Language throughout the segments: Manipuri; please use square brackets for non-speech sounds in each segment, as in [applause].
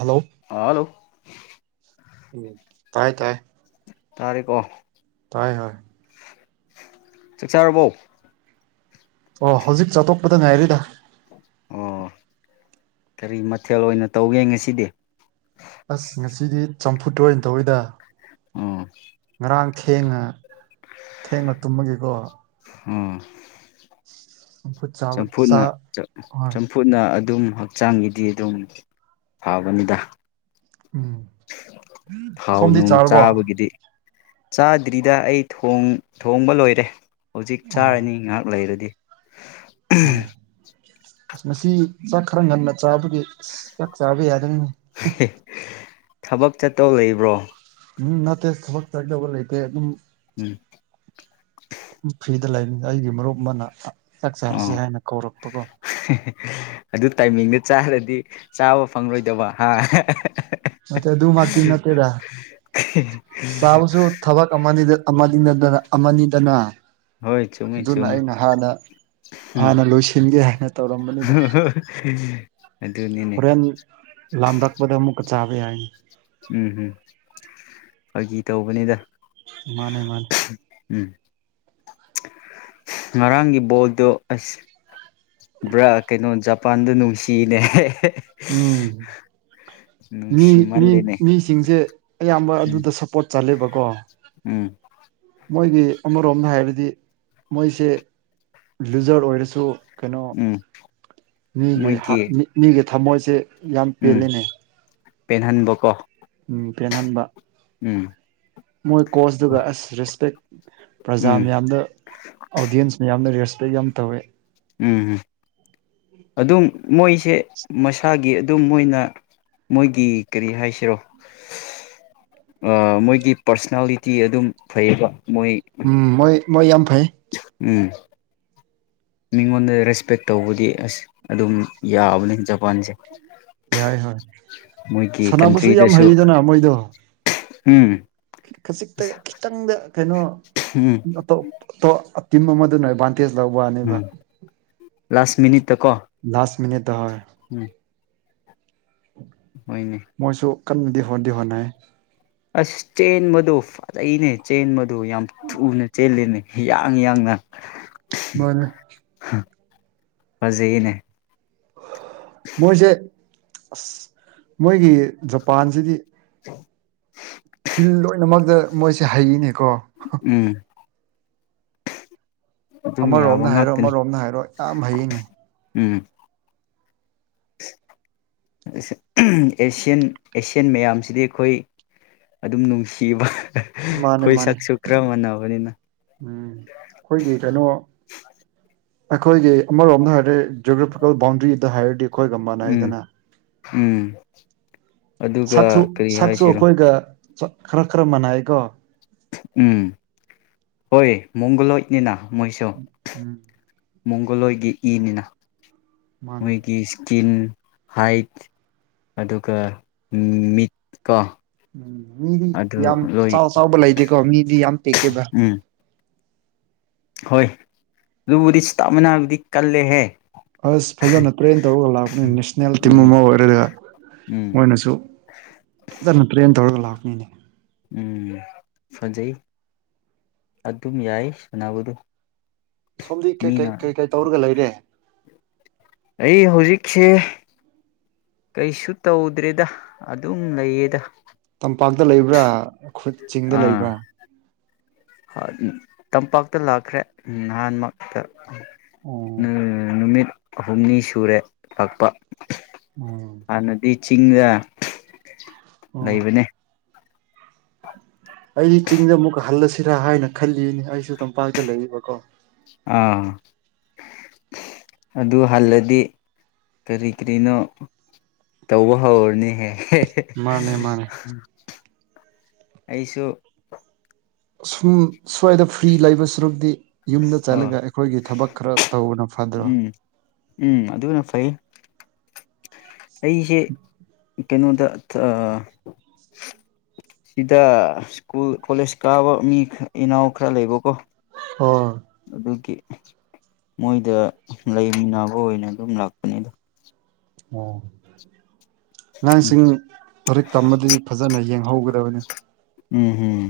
ꯍꯜꯂꯣ ꯍꯜꯂꯣ ꯎꯝ ꯇꯥꯏ ꯇꯥꯏ ꯇꯥꯔꯦꯕꯣ ꯇꯥꯏ ꯍꯣꯏ ꯆꯥꯛ ꯆꯥꯔꯕꯣ ꯑꯣ ꯍꯧꯖꯤꯛ ꯆꯥꯛ ꯇꯣꯛꯄꯗ ꯉꯥꯏꯔꯤꯗ ꯑꯣ ꯀꯔꯤ ꯃꯊꯦꯜ ꯑꯣꯏꯅ ꯇꯧꯒꯦ ꯉꯁꯤꯗꯤ ꯑꯁ ꯉꯁꯤꯗꯤ ꯆꯝꯐꯨꯠ ꯑꯣꯏꯅ ꯇꯧꯋꯤꯗ ꯑꯣ ꯉꯔꯥꯡ ꯊꯦꯡꯉ ꯊꯦꯡꯉ ꯇꯨꯝꯕꯒꯤꯀꯣ ꯑꯣ ꯆꯝꯐꯨꯠ ꯆꯥꯕ ꯆꯥ ꯆꯝꯐꯨꯠꯅ ꯍꯣꯏ ꯆꯝꯐꯨꯠꯅ ꯑꯗꯨꯝ ꯍꯛꯆꯥꯡꯒꯤꯗꯤ ꯑꯗꯨꯝ ꯐꯕꯅꯤꯗ ꯎꯝ ꯊꯥꯎ ꯁꯣꯝꯗꯤ ꯅꯨꯡ ꯆꯥꯔꯕꯣ ꯆꯥꯕꯒꯤꯗꯤ ꯆꯥꯗ꯭ꯔꯤꯗ ꯑꯩ ꯊꯣꯡ ꯊꯣꯡꯕ ꯂꯣꯏꯔꯦ ꯍꯧꯖꯤꯛ ꯑꯣ ꯆꯥꯔꯅꯤ ꯉꯥꯏꯍꯥꯛ ꯂꯩꯔꯗꯤ ꯑꯣ ꯑꯁ ꯃꯁꯤ ꯆꯥꯛ ꯈꯔ ꯉꯟꯅ ꯆꯥꯕꯒꯤ ꯑꯁ ꯆꯥꯛ ꯆꯥꯕ ꯌꯥꯗꯔꯦꯅꯦ ꯊꯕꯛ ꯆꯠꯇꯧ ꯂꯩꯕ꯭ꯔꯣ ꯎꯝ ꯅꯠꯇꯦ ꯊꯕꯛ ꯆꯠꯀꯗꯕ ꯂꯩꯇꯦ ꯑꯗꯨꯝ ꯎꯝ ꯐ꯭ꯔꯤꯗ ꯑꯩꯒꯤ ꯃꯔꯨꯞ ꯑꯃꯅ ꯆꯥꯛ ꯆꯥꯔꯁꯤ ꯑꯣ ꯍꯥꯏꯅ ꯀꯧꯔꯛꯄꯒꯣ ꯑꯗꯨ ꯇꯥꯏꯃꯤꯡꯗ ꯆꯥꯔꯗꯤ ꯆꯥꯕ ꯐꯪꯂꯔꯣꯏꯗꯕ ꯍꯥ ꯅꯠꯇꯦ ꯑꯗꯨꯗꯛꯇꯤ ꯅꯠꯇꯦꯗ ꯆꯥꯕꯁꯨ ꯊꯕꯛ ꯑꯃꯅꯤ ꯑꯃꯅꯤꯗꯅ ꯍꯣꯏ ꯆꯨꯝꯃꯤ ꯑꯗꯨꯅ ꯆꯨꯝꯃꯤ ꯑꯩꯅ ꯍꯥꯟꯅ ꯎꯝ ꯍꯥꯟꯅ ꯂꯣꯏꯁꯤꯟꯒꯦ ꯍꯥꯏꯅ ꯇꯧꯔꯝꯕꯅꯤꯗ ꯑꯗꯨꯅꯤꯅꯦ ꯍꯣꯔꯦꯟ ꯂꯥꯝꯔꯛꯄꯗ ꯑꯃꯨꯛꯀ ꯆꯥꯕ ꯌꯥꯅꯤ ꯎꯝ ꯎꯝ ꯐꯥꯒꯤ ꯇꯧꯕꯅꯤꯗ ꯃꯥꯅꯦ ꯃꯥꯅꯦ ꯎꯝ ꯉꯔꯥꯡꯒꯤ ꯕꯣꯜꯗꯣ ꯑꯁ ꯕ꯭ꯔꯥ ꯀꯩꯅꯣ ꯖꯄꯥꯟꯗ ꯅꯨꯡꯁꯤꯅꯦ ꯎꯝ ꯃꯤ ꯃꯤ ꯅꯨꯡꯁꯤꯃꯜꯂꯦꯅꯦ ꯃꯤꯁꯤꯡꯁꯦ ꯑꯌꯥꯝꯕ ꯎꯝ ꯑꯗꯨꯗ ꯁꯞꯄꯣꯔꯠ ꯆꯠꯂꯦꯕꯀꯣ ꯎꯝ ꯃꯣꯏꯒꯤ ꯑꯃꯔꯣꯝꯗ ꯍꯥꯏꯔꯗꯤ ꯃꯣꯏꯁꯦ ꯂꯨꯖꯔ ꯑꯣꯏꯔꯁꯨ ꯀꯩꯅꯣ ꯎꯝ ꯃꯤꯒꯤ ꯃꯣꯏꯒꯤ ꯃꯤꯒꯤ ꯊꯝꯃꯣꯏꯁꯦ ꯌꯥꯝ ꯄꯦꯜꯂꯤꯅꯦ ꯄꯦꯟꯍꯟꯕ ꯀꯣ ꯎꯝ ꯄꯦꯟꯍꯟꯕ ꯃꯣꯏ ꯀꯣꯁꯇꯒ ꯑꯁ ꯔꯦꯁꯄꯦꯛ ꯄ꯭ꯔꯖꯥ ꯎꯝ ꯃꯌꯥꯝꯗ ꯑꯣꯗꯤꯌꯦꯟꯁ ꯃꯌꯥꯝꯅ ꯔꯦꯁꯄꯦꯛ ꯌꯥꯝ ꯇꯧꯋꯦ ꯎꯝ ꯑꯗꯨꯝ ꯃꯣꯏꯁꯦ ꯃꯁꯥꯒꯤ ꯑꯗꯨꯝ ꯃꯣꯏꯅ ꯃꯣꯏꯒꯤ ꯀꯔꯤ ꯍꯥꯏꯁꯤꯔꯣ ꯃꯣꯏꯒꯤ ꯄꯥꯔꯁꯅꯦꯜꯂꯤꯇꯤ ꯑꯗꯨꯝ ꯐꯩꯌꯦꯕ ꯃꯣꯏ ꯎꯝ ꯃꯣꯏ ꯃꯣꯏ ꯌꯥꯝ ꯐꯩ ꯎꯝ ꯃꯤꯉꯣꯟꯗ ꯔꯦꯁꯄꯦꯛ ꯇꯧꯕꯗꯤ ꯑꯁ ꯑꯗꯨꯝ ꯌꯥꯕꯅꯤ ꯖꯄꯥꯟꯁꯦ ꯌꯥꯏ ꯃꯣꯏꯒꯤ ꯀꯟꯇ꯭ꯔꯤꯗꯁꯨ ꯎꯝ ꯈꯖꯤꯛꯇ ꯈꯤꯇꯪꯗ ꯎꯝ ꯀꯩꯅꯣꯇꯣꯞ ꯇꯤꯝ ꯑꯃꯗꯨꯅ ꯑꯦꯕꯥ ꯀꯦꯁ ꯂꯥꯎ ꯋꯥꯅꯦꯕ ꯎꯝ ꯂꯥꯁ ꯃꯤꯅꯤꯠꯇ ꯀꯣ ꯃꯤꯅꯤꯗ ꯍꯣꯢ ꯎꯝ ꯃꯅꯤ ꯃꯣꯏꯁꯨ ꯀꯟꯅꯗꯤ ꯍꯣꯠꯅꯗꯤ ꯍꯣꯠꯅꯩ ꯑꯁ ꯆꯦꯟꯕꯗꯣ ꯐꯖꯩꯅꯦ ꯆꯦꯟꯕꯗꯣ ꯌꯥꯝ ꯊꯨꯅ ꯆꯦꯜꯂꯤꯅꯦ ꯍꯤꯌꯥꯡ ꯌꯥꯡꯅ ꯃꯥꯅꯦ ꯐꯖꯩꯌꯦꯅꯦ ꯃꯣꯏꯁꯦ ꯑꯁ ꯃꯣꯏꯒꯤ ꯖꯄꯥꯟꯁꯤꯗꯤ ꯐꯤꯜ ꯂꯣꯏꯅꯃꯛꯇ ꯃꯣꯏꯁꯦ ꯍꯩꯅꯦꯀꯣ ꯎꯝ ꯑꯗꯨꯝ ꯌꯥꯕ ꯑꯃꯔꯣꯝꯅ ꯍꯥꯏꯔꯣ ꯉꯥꯛꯇꯅꯤ ꯑꯃꯔꯣꯝꯗ ꯍꯥꯏꯔꯣ ꯌꯥꯝ ꯍꯩꯅꯤ ꯎꯝ ꯑꯦꯁꯤꯌꯥꯟ ꯑꯦꯁꯤꯌꯥꯟ ꯃꯌꯥꯝꯁꯤꯗꯤ ꯑꯩꯈꯣꯏ ꯑꯗꯨꯝ ꯅꯨꯡꯁꯤꯕ ꯃꯥꯅꯦ ꯑꯩꯈꯣꯏ ꯃꯥꯅꯦ ꯁꯛꯁꯨ ꯀꯔ ꯃꯥꯟꯅꯕꯅꯤꯅ ꯎꯝ ꯑꯩꯈꯣꯏꯒꯤ ꯀꯩꯅꯣ ꯑꯩꯈꯣꯏꯒꯤ ꯑꯃꯔꯣꯝꯗ ꯍꯥꯏꯔꯦ ꯖꯣꯒ꯭ꯔꯥꯐꯤꯀꯦꯜ ꯕꯥꯎꯟꯗ꯭ꯔꯤꯗ ꯍꯥꯏꯔꯗꯤ ꯑꯩꯈꯣꯏꯒ ꯎꯝ ꯃꯥꯅꯩꯗꯅ ꯎꯝ ꯑꯗꯨꯒ ꯁꯛꯁꯨ ꯀꯔꯤ ꯁꯛꯁꯨ ꯍꯥꯏꯁꯤꯔꯣ ꯑꯩꯈꯣꯏꯒ ꯈꯔ ꯈꯔ ꯃꯅꯩꯀꯣ ꯎꯝ ꯍꯣꯏ ꯃꯪꯒꯂꯣꯏꯅꯤꯅ ꯃꯣꯏꯁꯨ ꯎꯝ ꯃꯣꯡꯒꯣꯜꯏꯒꯤ ꯏꯅꯤꯅ ꯃꯥꯅꯦ ꯃꯣꯏꯒꯤ ꯏꯁꯀꯤꯟ ꯍꯥꯏꯠ ꯑꯗꯨꯒ ꯃꯤꯠꯀꯣ ꯎꯝ ꯃꯤꯗꯤ ꯌꯥꯝ ꯆꯥꯎ ꯆꯥꯎꯕ ꯂꯩꯇꯦꯀꯣ ꯃꯤꯗꯤ ꯌꯥꯝ ꯇꯦꯛꯀꯦꯕ ꯎꯝ ꯍꯣꯏ ꯑꯗꯨꯕꯨꯗꯤ ꯁꯇꯥ ꯃꯅꯥꯕꯨꯗꯤ ꯀꯜꯂꯦꯍꯦ ꯑꯁ ꯐꯖꯅ ꯇ꯭ꯔꯦꯟ ꯇꯧꯔꯒ ꯂꯥꯛꯄꯅꯤ ꯅꯦꯁꯅꯦꯜ ꯇꯤꯝ ꯎꯝ ꯑꯃ ꯑꯣꯏꯔꯒ ꯎꯝ ꯃꯣꯏꯅꯁꯨ ꯐꯖꯅ ꯇ꯭ꯔꯦꯟ ꯇꯧꯔꯒ ꯂ ꯍꯥꯥꯛꯅꯤꯅꯦ ꯎꯝ ꯐꯖꯩ ꯑꯗꯨꯝ ꯌꯥꯏ ꯁꯥꯟꯅꯕꯗꯣ ꯁꯣꯝꯗꯤ ꯀꯩꯀꯩ ꯀꯩꯀꯩ ꯇꯧꯔꯒ ꯂꯩꯔꯦ ꯑꯩ ꯍꯧꯖꯤꯛꯁꯦ ꯀꯩꯁꯨ ꯇꯧꯗ꯭ꯔꯦꯗ ꯑꯗꯨꯝ ꯂꯩꯌꯦꯗ ꯇꯝꯄꯥꯛꯇ ꯂꯩꯕ꯭ꯔꯥ ꯈꯨ ꯆꯤꯡꯗ ꯑꯥ ꯂꯩꯕ꯭ꯔꯥ ꯇꯝꯄꯥꯛꯇ ꯂꯥꯛꯈ꯭ꯔꯦ ꯅꯍꯥꯟꯃꯛꯇ ꯑꯣ ꯅꯨꯃꯤꯠ ꯑꯍꯨꯝꯅꯤ ꯁꯨꯔꯦ ꯂꯥꯛꯄ ꯎꯝ ꯍꯥꯟꯅꯗꯤ ꯆꯤꯡꯗ ꯑꯣ ꯂꯩꯕꯅꯦ ꯑꯩ ꯆꯤꯡꯗ ꯑꯃꯨꯛ ꯍꯜꯂꯁꯤꯔꯥ ꯍꯥꯏꯅ ꯈꯜꯂꯤꯅꯤ ꯑꯩꯁꯨ ꯇꯝꯄꯥꯛꯇ ꯂꯩꯔꯤꯕꯀꯣ ꯑꯥ ꯑꯗꯨ ꯍꯜꯂꯗꯤ ꯀꯔꯤ ꯀꯔꯤꯅꯣ ꯇꯧꯕ ꯍꯧꯔꯅꯤꯍꯦ ꯃꯥꯅꯦ ꯃꯥꯅꯦ ꯑꯩꯁꯨ ꯁꯨꯝ ꯁ꯭ꯋꯥꯏꯗ ꯐ꯭ꯔꯤ ꯂꯩꯕ ꯁꯔꯨꯗꯤ ꯌꯨꯝꯗ ꯑꯣ ꯆꯠꯂꯒ ꯑꯩꯈꯣꯏꯒꯤ ꯊꯕꯛ ꯈꯔ ꯇꯧꯕꯅ ꯐꯗ꯭ꯔꯣ ꯎꯝ ꯎꯝ ꯑꯗꯨꯅ ꯐꯩ ꯑꯩꯁꯦ ꯀꯩꯅꯣꯗ ꯁꯤꯗ ꯁ꯭ꯀꯨꯜ ꯀꯣꯂꯦꯖ ꯀꯥꯕ ꯃꯤ ꯏꯅꯥꯎ ꯈꯔ ꯂꯩꯕꯀꯣ ꯑ ꯑꯗꯨꯒꯤ ꯃꯣꯏꯗ ꯂꯩꯃꯤꯟꯅꯕ ꯑꯣꯏꯅ ꯑꯗꯨꯝ ꯂꯥꯛꯄꯅꯤꯗꯣ ꯑꯣ ꯑꯉꯥꯡꯁꯤꯡ ꯂꯥꯏꯔꯤꯛ ꯇꯝꯕꯗꯗꯤ ꯐꯖꯅ ꯌꯦꯡꯍꯧꯒꯗꯕꯅꯤ ꯎꯝ ꯎꯝ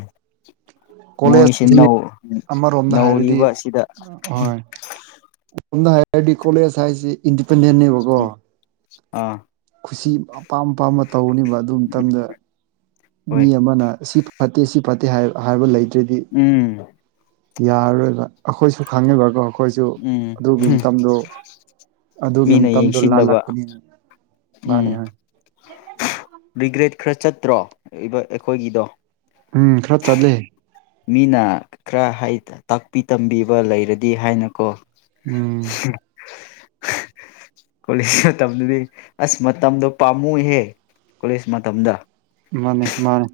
ꯃꯣꯏꯁꯤ ꯀꯣꯂꯦꯖꯁꯤ ꯑꯃꯔꯣꯝꯗ ꯍꯥꯏꯔꯗꯤ ꯅꯧꯔꯤꯕ ꯑꯁꯤꯗ ꯝꯅ ꯍꯥꯏ ꯑꯥꯏꯗꯤ ꯀꯣꯂꯦꯖ ꯍꯥꯏꯁꯦ ꯏꯟꯗꯤꯄꯦꯟꯗꯦꯟꯅꯦꯕꯀꯣ ꯎꯝ ꯑꯥ ꯈꯨꯁꯤ ꯑꯄꯥꯝ ꯑꯄꯥꯝꯕ ꯇꯧꯅꯦꯕ ꯑꯗꯨ ꯃꯇꯝꯗ ꯃꯤ ꯍꯣꯏ ꯑꯃꯅ ꯁꯤ ꯐꯠꯇꯦ ꯁꯤ ꯐꯠꯇꯦ ꯍꯥꯏꯕ ꯂꯩ ꯎꯝ ꯌꯥꯔꯣꯏꯕ ꯑꯩꯈꯣꯏꯁꯨ ꯈꯪꯉꯤꯕꯀꯣ ꯑꯩꯈꯣꯏꯁꯨ ꯎꯝ ꯑꯗꯨꯒꯤ ꯃꯇꯝꯗꯣ ꯑꯗꯨꯒꯤ ꯃꯤꯅ ꯃꯇꯝꯗꯣ ꯌꯦꯡꯁꯤꯟꯗꯕ ꯂꯥꯜꯂꯛꯄꯅꯤ ꯍꯥꯏ ꯅꯤ ꯎꯝ ꯍꯥꯏ ꯔꯤꯒ꯭ꯔꯦꯠ ꯈꯔ ꯆꯠꯇ꯭ꯔꯣ ꯑꯩꯈꯣꯏꯒꯤꯗꯣ ꯎꯝ ꯈꯔ ꯆꯠꯂꯦ꯫ ꯃꯤꯅ ꯈꯔ ꯇꯥꯛꯄꯤ ꯇꯝꯕꯤꯕ ꯂꯩꯔꯗꯤ ꯍꯥꯏꯅꯀꯣ ꯎꯝ [unintelligible] ꯀꯣꯂꯦꯖ ꯃꯇꯝꯗꯨꯗꯤ ꯑꯁ ꯃꯇꯝꯗꯣ ꯄꯥꯝꯃꯨꯍꯦ ꯀꯣꯂꯦꯖ ꯃꯇꯝꯗ ꯃꯥꯅꯦ ꯃꯥꯅꯦ꯫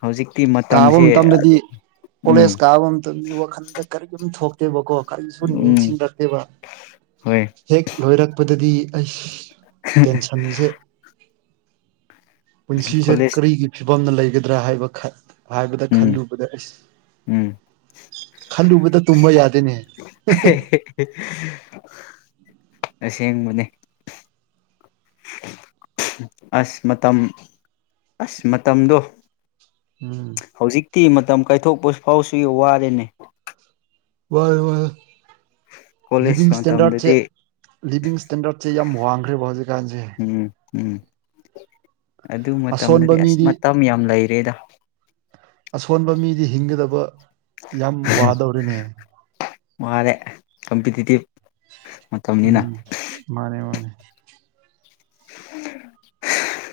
ꯍꯧꯖꯤꯛꯇꯤ ꯀꯥꯕ ꯃꯇꯝꯁꯦ ꯃꯇꯝꯗꯗꯤ ꯀꯣꯂꯦꯖ ꯎꯝ ꯀꯥꯕ ꯃꯇꯝꯗ ꯋꯥꯈꯟꯗ ꯀꯔꯤꯒꯨꯝ ꯊꯣꯛꯇꯦꯕꯀꯣ ꯀꯔꯤꯁꯨ ꯎꯝ ꯅꯤꯡꯁꯤꯡꯂꯛꯇꯦꯕ ꯍꯣꯏ ꯍꯦꯛ ꯂꯣꯏꯔꯛꯄꯗꯗꯤ ꯑꯩ ꯇꯦꯟꯁꯟꯁꯦ ꯄꯨꯟꯁꯤꯁꯦ ꯀꯣꯂꯦꯖ ꯀꯔꯤꯒꯤ ꯐꯤꯕꯝꯅ ꯂꯩꯒꯗ꯭ꯔꯥ ꯍꯥꯏꯕ ꯍꯥꯏꯕꯗ ꯎꯝ ꯈꯜꯂꯨꯕꯗ ꯎꯝ ꯑꯩꯁ ꯈꯜꯂꯨꯕꯗ ꯇꯨꯝꯕ ꯌꯥꯗꯦꯅꯦ [unintelligible] ꯑꯁꯦꯡꯕꯅꯦ ꯑꯁ ꯃꯇꯝ ꯑꯁ ꯃꯇꯝꯗꯣ! ꯎꯝ ꯇꯤ ꯃꯇꯝ ꯀꯥꯏꯊꯣꯛꯄ ꯐꯥꯎꯁꯨ ꯋꯥꯔꯦꯅꯦ꯫ ꯋꯥꯏ ꯋꯥꯏ ꯂꯤꯕꯤꯡ ꯀꯣꯂꯦꯖ ꯏꯁꯇꯦꯟꯗꯔꯗ ꯃꯇꯝꯗꯗꯤ ꯁꯦ ꯏꯁꯇꯦꯟꯗꯔꯠꯁꯦ ꯌꯥꯝ ꯋꯥꯡꯈ꯭ꯔꯦꯕ ꯍꯧꯖꯤꯛꯀꯥꯟꯁꯦ ꯎꯝ ꯎꯝ ꯑꯗꯨ ꯑꯁꯣꯟꯕ ꯃꯇꯝꯗꯗꯤ ꯑꯁ ꯃꯤꯗꯤ ꯃꯇꯝ ꯌꯥꯝ ꯂꯩꯔꯦꯗ ꯑꯁꯣꯟꯕ ꯃꯤꯗꯤ ꯍꯤꯡꯒꯗꯕ ꯌꯥꯝ ꯋꯥꯗꯧꯔꯤꯅꯦ꯫ ꯋꯥꯔꯦ ꯀꯝꯄꯤꯇꯤꯇꯤꯚ ꯎꯝ ꯃꯥꯅꯦ ꯃꯥꯅꯦ꯫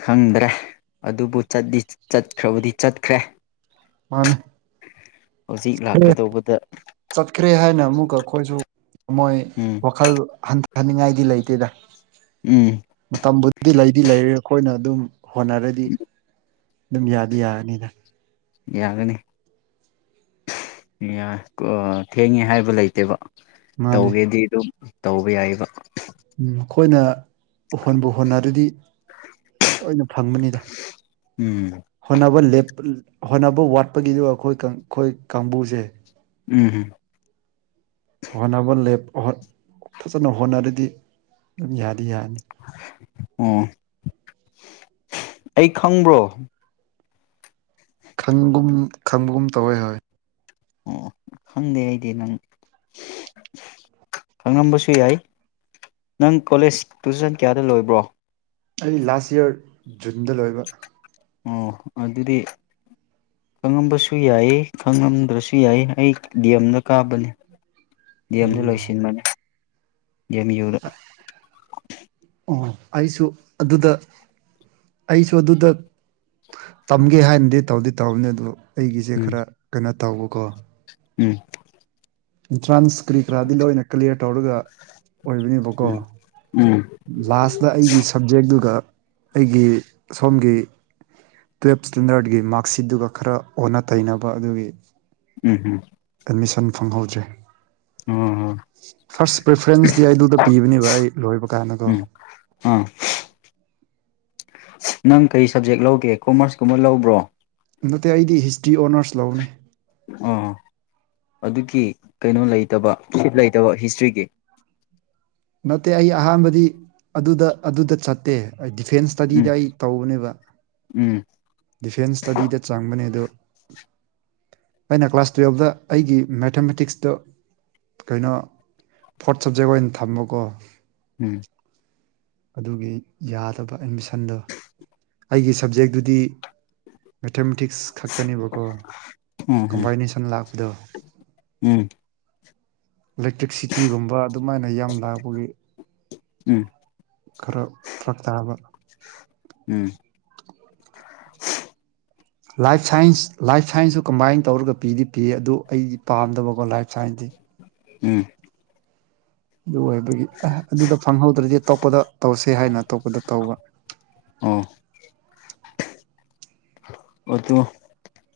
ꯈꯪꯗ꯭ꯔꯦ ꯑꯗꯨꯕꯨ ꯆꯠꯈ꯭ꯔꯕꯨꯗꯤ ꯆꯠꯈ꯭ꯔꯦ ꯃꯥꯅꯦ ꯆ ꯑꯦ ꯂꯥꯛꯀꯗꯧꯕꯗ ꯆꯠꯈ꯭ꯔꯦ ꯍꯥꯏꯅ ꯑꯃꯨꯛꯀ ꯑꯩꯈꯣꯏꯁꯨ ꯃꯣꯏ ꯎꯝ ꯋꯥꯈꯜ ꯍꯟꯊ ꯍꯅꯤꯡꯉꯥꯏꯗꯤ ꯂꯩꯇꯦꯗ ꯎꯝ ꯃꯇꯝꯕꯨꯗꯤ ꯂꯩꯗꯤ ꯂꯩꯔ ꯑꯩꯈꯣꯏꯅ ꯑꯗꯨꯝ ꯍꯣꯠꯅꯔꯗꯤ ꯑꯗꯨꯝ ꯌꯥꯗꯤ ꯌꯥꯔꯅꯤꯅ ꯌꯥꯒꯅꯤ ꯌꯥꯏ ꯊꯦꯡꯉꯦ ꯍꯥꯏꯕ ꯂꯩꯇꯦꯕ ꯃꯥꯅꯦ ꯇꯧꯒꯦꯗꯤ ꯑꯗꯨꯝ ꯇꯧꯕ ꯌꯥꯏꯕ ꯃꯈꯣꯏꯅ ꯍꯣꯟꯕꯨ ꯍꯣꯟꯅꯔꯗꯤ ꯇꯣꯏꯅ ꯐꯪꯕꯅꯤꯗ ꯎꯝ ꯍꯣꯠꯅꯕ ꯂꯦꯞ ꯍꯣꯠꯅꯕ ꯋꯥꯠꯄꯒꯤꯗꯣ ꯑꯩꯈꯣꯏ ꯑꯩꯈꯣꯏ ꯀꯥꯡꯕꯨꯁꯦ ꯎꯝ ꯎꯝ ꯍꯣꯠꯅꯕ ꯂꯦꯞ ꯐꯖꯅ ꯍꯣꯠꯅꯔꯗꯤ ꯑꯗꯨꯝ ꯌꯥꯅꯤ ꯌꯥꯅꯤ ꯑꯣ ꯑꯩ ꯈꯪꯕ꯭ꯔꯣ ꯈꯪꯒꯨꯝ ꯈꯪꯕꯒꯨꯝ ꯇꯧꯋꯣꯏ ꯍꯣꯏ ꯑꯣ ꯈꯪꯗꯦ ꯑꯩꯗꯤ ꯅꯪ ꯈꯪꯉꯝꯕꯁꯨ ꯌꯥꯏ ꯅꯪ ꯀꯣꯂꯦꯖ ꯇꯨꯏꯁꯟ ꯀꯌꯥꯗ ꯂꯣꯏꯕ꯭ꯔꯣ ꯑꯩ ꯂꯥꯁ ꯏꯌꯥꯔ ꯖꯨꯟꯗ ꯂꯣꯏꯕ ꯑꯣ ꯑꯗꯨꯗꯤ ꯈꯪꯉꯝꯕꯁꯨ ꯌꯥꯏ ꯈꯪꯉꯝꯗ꯭ꯔꯁꯨ ꯌꯥꯏ ꯑꯩ ꯗꯤꯑꯝꯗ ꯀꯥꯕꯅꯤ ꯗꯤꯑꯦꯝꯁꯨ ꯎꯝ ꯂꯣꯏꯁꯤꯟꯕꯅꯤ ꯌꯦꯃꯤ ꯌꯗ ꯑꯣ ꯑꯩꯁꯨ ꯑꯗꯨꯗ ꯑꯩꯁꯨ ꯑꯗꯨꯗ ꯇꯝꯒꯦ ꯍꯥꯏꯅꯗꯤ ꯇꯧꯗꯤ ꯇꯧꯅꯤ ꯑꯗꯨ ꯑꯩꯒꯤꯁꯦ ꯎꯝ ꯈꯔ ꯀꯩꯅꯣ ꯇꯧꯕꯀꯣ ꯎꯝ ꯑꯦꯟꯇ꯭ꯔꯥꯟꯁ ꯀꯔꯤ ꯀꯔꯥꯗꯤ ꯂꯣꯏꯅ ꯀ꯭ꯂꯤꯌꯥꯔ ꯇꯧꯔꯒ ꯑꯣꯏꯕꯅꯦꯕꯀꯣ ꯎꯝ ꯎꯝ ꯂꯥꯁꯇ ꯑꯩꯒꯤ ꯁꯕꯖꯦꯛꯇꯨꯒ ꯑꯩꯒꯤ ꯁꯣꯝꯒꯤ ꯇꯨꯌꯦꯜꯞ ꯏꯁꯇꯦꯟꯗꯔꯠꯀꯤ ꯃꯥꯔꯛꯁꯤꯠꯇꯒ ꯈꯔ ꯑꯣꯟꯅ ꯇꯩꯅꯕ ꯑꯗꯨꯒꯤ ꯎꯝ ꯎꯝ ꯃꯤꯁꯟ ꯐꯪꯍꯧꯗ꯭ꯔꯦ ꯑꯣ ꯐꯥꯔꯁ ꯄ꯭ꯔꯔꯤꯐ꯭ꯔꯦꯟꯁꯇꯤ ꯑꯩ ꯑꯗꯨꯗ ꯄꯤꯕꯅꯦꯕ ꯑꯩ ꯂꯣꯏꯕ ꯀꯥꯟꯗꯀꯣ ꯎꯝ ꯑꯥ ꯅꯪ ꯀꯩ ꯁꯕꯖꯦꯛ ꯂꯧꯒꯦ ꯀꯣꯃꯔꯁꯀꯨꯝꯕ ꯂꯧꯕ꯭ꯔꯣ ꯅꯠꯇꯦ ꯑꯩꯗꯤ ꯍꯤꯁꯇ꯭ꯔꯤ ꯑꯣꯅꯔꯁ ꯂꯧꯅꯦ ꯑ ꯑꯗꯨꯒꯤ ꯀꯩꯅꯣ ꯂꯩꯇꯕ ꯁꯤꯞ ꯂꯩꯇꯕ ꯍꯤꯁꯇ꯭ꯔꯤꯒꯤ ꯅꯠꯇꯦ ꯑꯩ ꯑꯍꯥꯟꯕꯗꯤ ꯑꯗꯨꯗ ꯑꯗꯨꯗ ꯆꯠꯇꯦ ꯑꯩ ꯗꯤꯐꯦꯟꯁ ꯁ꯭ꯇꯗꯤꯗ ꯎꯝ ꯑꯩ ꯇꯧꯕꯅꯦꯕ ꯎꯝ ꯗꯤꯐꯦꯟꯁ ꯁ꯭ꯇꯗꯤꯗ ꯆꯪꯕꯅꯦ ꯑꯗꯣ [inaudible] ꯑꯩꯅ ꯀ꯭ꯂꯥꯁ ꯇꯨꯌꯦꯜꯞꯇ ꯑꯩꯒꯤ ꯃꯦꯊꯃꯦꯇꯤꯛꯁꯇ ꯀꯩꯅꯣ ꯐꯣꯔꯠ ꯁꯕꯖꯦꯛ ꯑꯣꯏꯅ ꯊꯃꯀꯣ ꯎꯝ ꯑꯗꯨꯒꯤ ꯌꯥꯗꯕ ꯑꯦꯠꯃꯤꯁꯟꯗꯣ ꯑꯩꯒꯤ ꯁꯕꯖꯦꯛꯇꯨꯗꯤ ꯃꯦꯊꯃꯦꯇꯤꯛꯁ ꯈꯛꯇꯅꯦꯕꯀꯣ ꯎꯝ ꯎꯝ ꯀꯝꯕꯥꯏꯅꯦꯁꯟ ꯂꯥꯛꯄꯗꯣ ꯎꯝ ꯏꯂꯦꯛꯇ꯭ꯔꯤꯛꯁꯤꯇꯤꯒꯨꯝꯕ ꯑꯗꯨꯃꯥꯏꯅ ꯌꯥꯝ ꯂꯥꯛꯄꯒꯤ ꯎꯝ ꯈꯔ ꯐꯔꯛ ꯇꯥꯕ ꯎꯝ [inaudible] ꯂꯥꯏꯐ ꯁꯥꯏꯟꯁ ꯂꯥꯏꯐ ꯁꯥꯏꯟꯁꯁꯨ ꯀꯝꯕꯥꯏꯟ ꯇꯧꯔꯒ ꯄꯤꯗꯤ ꯄꯤ ꯑꯗꯨ ꯑꯩꯗꯤ ꯄꯥꯝꯗꯕꯀꯣ ꯂꯥꯏꯐ ꯁꯥꯏꯟꯁꯇꯤ ꯎꯝ ꯑꯗꯨ ꯑꯣꯏꯕꯒꯤ ꯑ ꯑꯗꯨꯗ ꯐꯪꯍꯧꯗ꯭ꯔꯗꯤ ꯑꯇꯣꯞꯄꯗ ꯇꯧꯁꯦ ꯍꯥꯏꯅ ꯑꯇꯣꯞꯄꯗ ꯇꯧꯕ ꯑꯥ ꯑꯣ ꯑꯗꯨ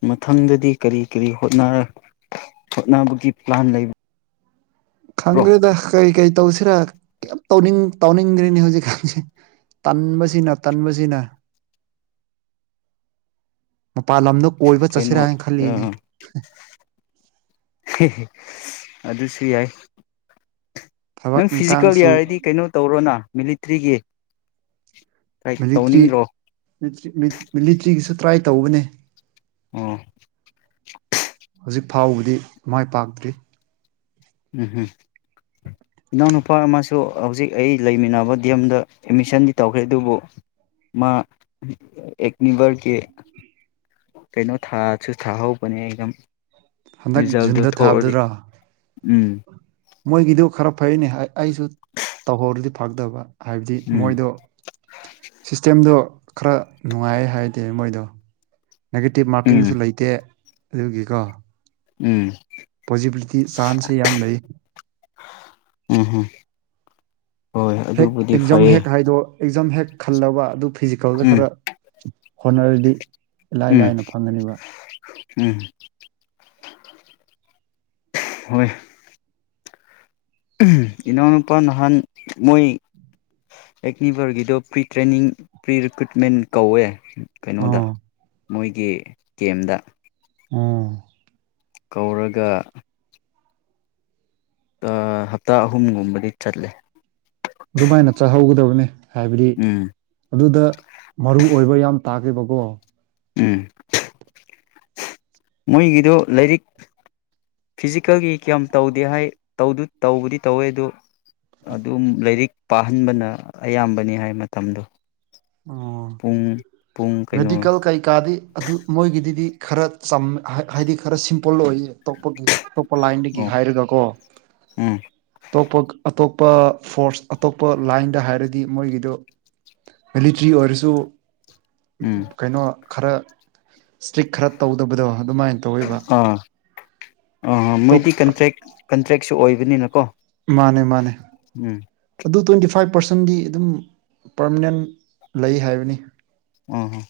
ꯃꯊꯪꯗꯗꯤ ꯀꯔꯤ ꯀꯔꯤ ꯍꯣꯠꯅꯕꯒꯤ ꯄ꯭ꯂꯥꯟ ꯂꯩꯕ ꯈꯪꯗ꯭ꯔꯦꯗ ꯀꯔꯤ ꯀꯔꯤ ꯇꯧꯁꯤꯔꯥ ꯀꯩꯝ ꯇꯧꯅꯤꯡ ꯇꯧꯅꯤꯡꯗ꯭ꯔꯤꯅꯤ ꯍꯧꯖꯤꯛꯀꯥꯟꯁꯦ ꯇꯟꯕꯁꯤꯅ ꯇꯟꯕꯁꯤꯅ [inaudible] ꯃꯄꯥꯜ ꯂꯝꯗ ꯀꯣꯏꯕ ꯆꯠꯁꯤꯔꯥ ꯀꯩꯅꯣ ꯍꯥꯏꯅ ꯈꯜꯂꯤꯅꯦ ꯍꯦꯍꯦ ꯑꯗꯨꯁꯨ ꯌꯥꯏ ꯊꯕꯛ ꯅꯪ ꯐꯤꯖꯤꯀꯦꯜ ꯏꯪꯈꯥꯡꯁꯨ ꯌꯥꯔꯗꯤ ꯀꯩꯅꯣ ꯇꯧꯔꯣꯅ ꯃꯤꯂꯤꯇ꯭ꯔꯤꯒꯤ ꯇ꯭ꯔꯥꯏ ꯃꯤꯂꯤꯇ꯭ꯔꯤ ꯇꯧꯅꯤꯡꯗ꯭ꯔꯣ ꯃꯤꯂꯤꯇ꯭ꯔꯤꯒꯤꯁꯨ ꯇ꯭ꯔꯥꯏ ꯇꯧꯕꯅꯦ ꯑꯣ ꯍꯧꯖꯤꯛ ꯐꯥꯎꯕꯗꯤ ꯃꯥꯏ ꯄꯥꯛꯇ꯭ꯔꯤ ꯎꯝ ꯍꯨꯝ ꯏꯅꯥꯎꯅꯨꯄꯥ ꯑꯃꯁꯨ ꯍꯧꯖꯤꯛ ꯑꯩ ꯂꯩꯃꯤꯟꯅꯕ ꯗꯤ ꯑꯦꯝꯗ ꯑꯦꯠꯃꯤꯁꯟꯗꯤ ꯇꯧꯔꯦ ꯑꯗꯨꯕꯨ ꯃꯥ ꯑꯦꯅꯤꯚꯔ ꯀꯤ ꯀꯩꯅꯣ ꯊꯥꯁꯨ ꯊꯥꯍꯧꯕꯅꯦ ꯑꯦꯛꯖꯥꯝ ꯍꯟꯗꯛ ꯔꯤꯖꯜꯗꯨ ꯖꯨꯟꯗ ꯊꯣꯛꯑꯗꯤ ꯊꯥꯕꯗꯨꯔꯥ ꯎꯝ ꯃꯣꯏꯒꯤꯗꯨ ꯈꯔ ꯐꯩꯑꯦꯅꯦ ꯑꯩꯁꯨ ꯇꯧꯍꯧꯔꯗꯤ ꯐꯒꯗꯕ ꯍꯥꯏꯕꯗꯤ ꯎꯝ ꯃꯣꯏꯗꯣ ꯁꯤꯁꯇꯦꯝꯗꯣ ꯈꯔ ꯅꯨꯡꯉꯥꯏ ꯍꯥꯏꯗꯦ ꯃꯣꯏꯗꯣ ꯅꯦꯒꯦꯇꯤꯞ ꯎꯝ ꯃꯥꯔꯀꯤꯡꯁꯨ ꯂꯩꯇꯦ ꯑꯗꯨꯒꯤꯀꯣ ꯎꯝ ꯄꯣꯖꯤꯕꯤꯂꯤꯇꯤ ꯆꯥꯟꯁꯦ ꯌꯥꯝ ꯂꯩ ꯎꯝ ꯎꯝ ꯍꯣꯏ ꯍꯦꯛ ꯑꯗꯨꯕꯨꯗꯤ ꯑꯦꯛꯖꯥꯝ ꯐꯩꯌꯦ ꯍꯦꯛ ꯍꯥꯏꯗꯣ ꯑꯦꯛꯖꯥꯝ ꯍꯦꯛ ꯈꯜꯂꯕ ꯑꯗꯨ ꯐꯤꯖꯤꯀꯦꯜꯗ ꯎꯝ ꯈꯔ ꯍꯣꯠꯅꯔꯗꯤ ꯏꯂꯥꯏ ꯎꯝ ꯂꯥꯏꯅ ꯐꯪꯒꯅꯤꯕ [inaudible] ꯍꯣꯏ ꯎꯝ ꯏꯅꯥꯎꯅꯨꯄꯥ ꯅꯍꯥꯟ ꯃꯣꯏ ꯑꯦꯛꯅꯤꯕꯔꯒꯤꯗꯣ ꯄ꯭ꯔꯤ ꯇ꯭ꯔꯦꯅꯤꯡ ꯄ꯭ꯔꯤꯔꯤꯀ꯭ꯔꯨꯏꯠꯃꯦꯟ ꯀꯧꯋꯦ ꯀꯩꯅꯣꯗ ꯑꯣ ꯃꯣꯏꯒꯤ ꯀꯦꯝꯗ ꯎꯝ ꯀꯧꯔꯒ ꯑ ꯍꯞꯇꯥ ꯑꯍꯨꯝꯒꯨꯝꯕꯗꯤ ꯆꯠꯂꯦ ꯑꯗꯨꯃꯥꯏꯅ ꯆꯥꯍꯧꯒꯗꯕꯅꯤ ꯍꯥꯏꯕꯗꯤ ꯎꯝ ꯑꯗꯨꯗ ꯃꯔꯨ ꯑꯣꯏꯕ ꯌꯥꯝ ꯇꯥꯒꯦꯕꯀꯣ ꯎꯝ ꯃꯣꯏꯒꯤꯗꯣ ꯂꯥꯏꯔꯤꯛ ꯐꯤꯖꯤꯀꯦꯜꯒꯤ ꯀꯌꯥꯝ ꯇꯧꯗꯦ ꯍꯥꯏ ꯇꯧꯗꯨ ꯇꯧꯕꯨꯗꯤ ꯇꯧꯋꯦ ꯑꯗꯨ ꯑꯗꯨꯝ ꯂꯥꯏꯔꯤꯛ ꯄꯥꯍꯟꯕꯅ ꯑꯌꯥꯝꯕꯅꯤ ꯍꯥꯏ ꯃꯇꯝꯗꯣ ꯑꯣ ꯄꯨꯡ ꯄꯨꯡ ꯀꯩꯅꯣ ꯃꯦꯗꯤꯀꯦꯜ ꯀꯩꯀꯥꯗꯤ ꯑꯗꯨ ꯃꯣꯏꯒꯤꯗꯤꯗꯤ ꯈꯔ ꯆꯝꯃꯦ ꯍꯥꯏꯗꯤ ꯈꯔ ꯁꯤꯝꯄꯜ ꯑꯣꯏꯌꯦ ꯑꯇꯣꯞꯄꯒꯤ ꯑꯇꯣꯞꯄ ꯂꯥꯏꯟꯗꯒꯤ ꯑꯣ ꯍꯥꯏꯔꯒꯀꯣ ꯎꯝ ꯑꯇꯣꯞꯄ ꯑꯇꯣꯞ ꯑꯇꯣꯞꯄ ꯐꯣꯔꯁ ꯑꯇꯣꯞꯄ ꯂꯥꯏꯟꯗ ꯍꯥꯏꯔꯗꯤ ꯃꯣꯏꯒꯤꯗ ꯃꯤꯂꯤꯇ꯭ꯔꯤ ꯑꯣꯏꯔꯁꯨ ꯎꯝ ꯀꯩꯅꯣ ꯈꯔ ꯏꯁꯇ꯭ꯔꯤꯛ ꯈꯔ ꯇꯧꯗꯕꯗꯣ ꯑꯗꯨꯃꯥꯏ ꯇꯧꯋꯦꯕ ꯑ ꯇꯣꯞ ꯃꯣꯏꯗꯤ ꯀꯟꯇ꯭ꯔꯦꯛ ꯀꯟꯇ꯭ꯔꯦꯛꯁꯨ ꯑꯣꯏꯕꯅꯤꯅꯀꯣ ꯃꯥꯅꯦ ꯃꯥꯅꯦ ꯎꯝ ꯑꯗꯨ ꯇꯣꯢ ꯐꯥꯏꯚ ꯄꯥꯔꯁꯦꯟꯗꯤ ꯑꯗꯨꯝ ꯄꯔꯃꯅꯦꯟ ꯂꯩ ꯍꯥꯏꯕꯅꯤ ꯑꯣ ꯍꯣ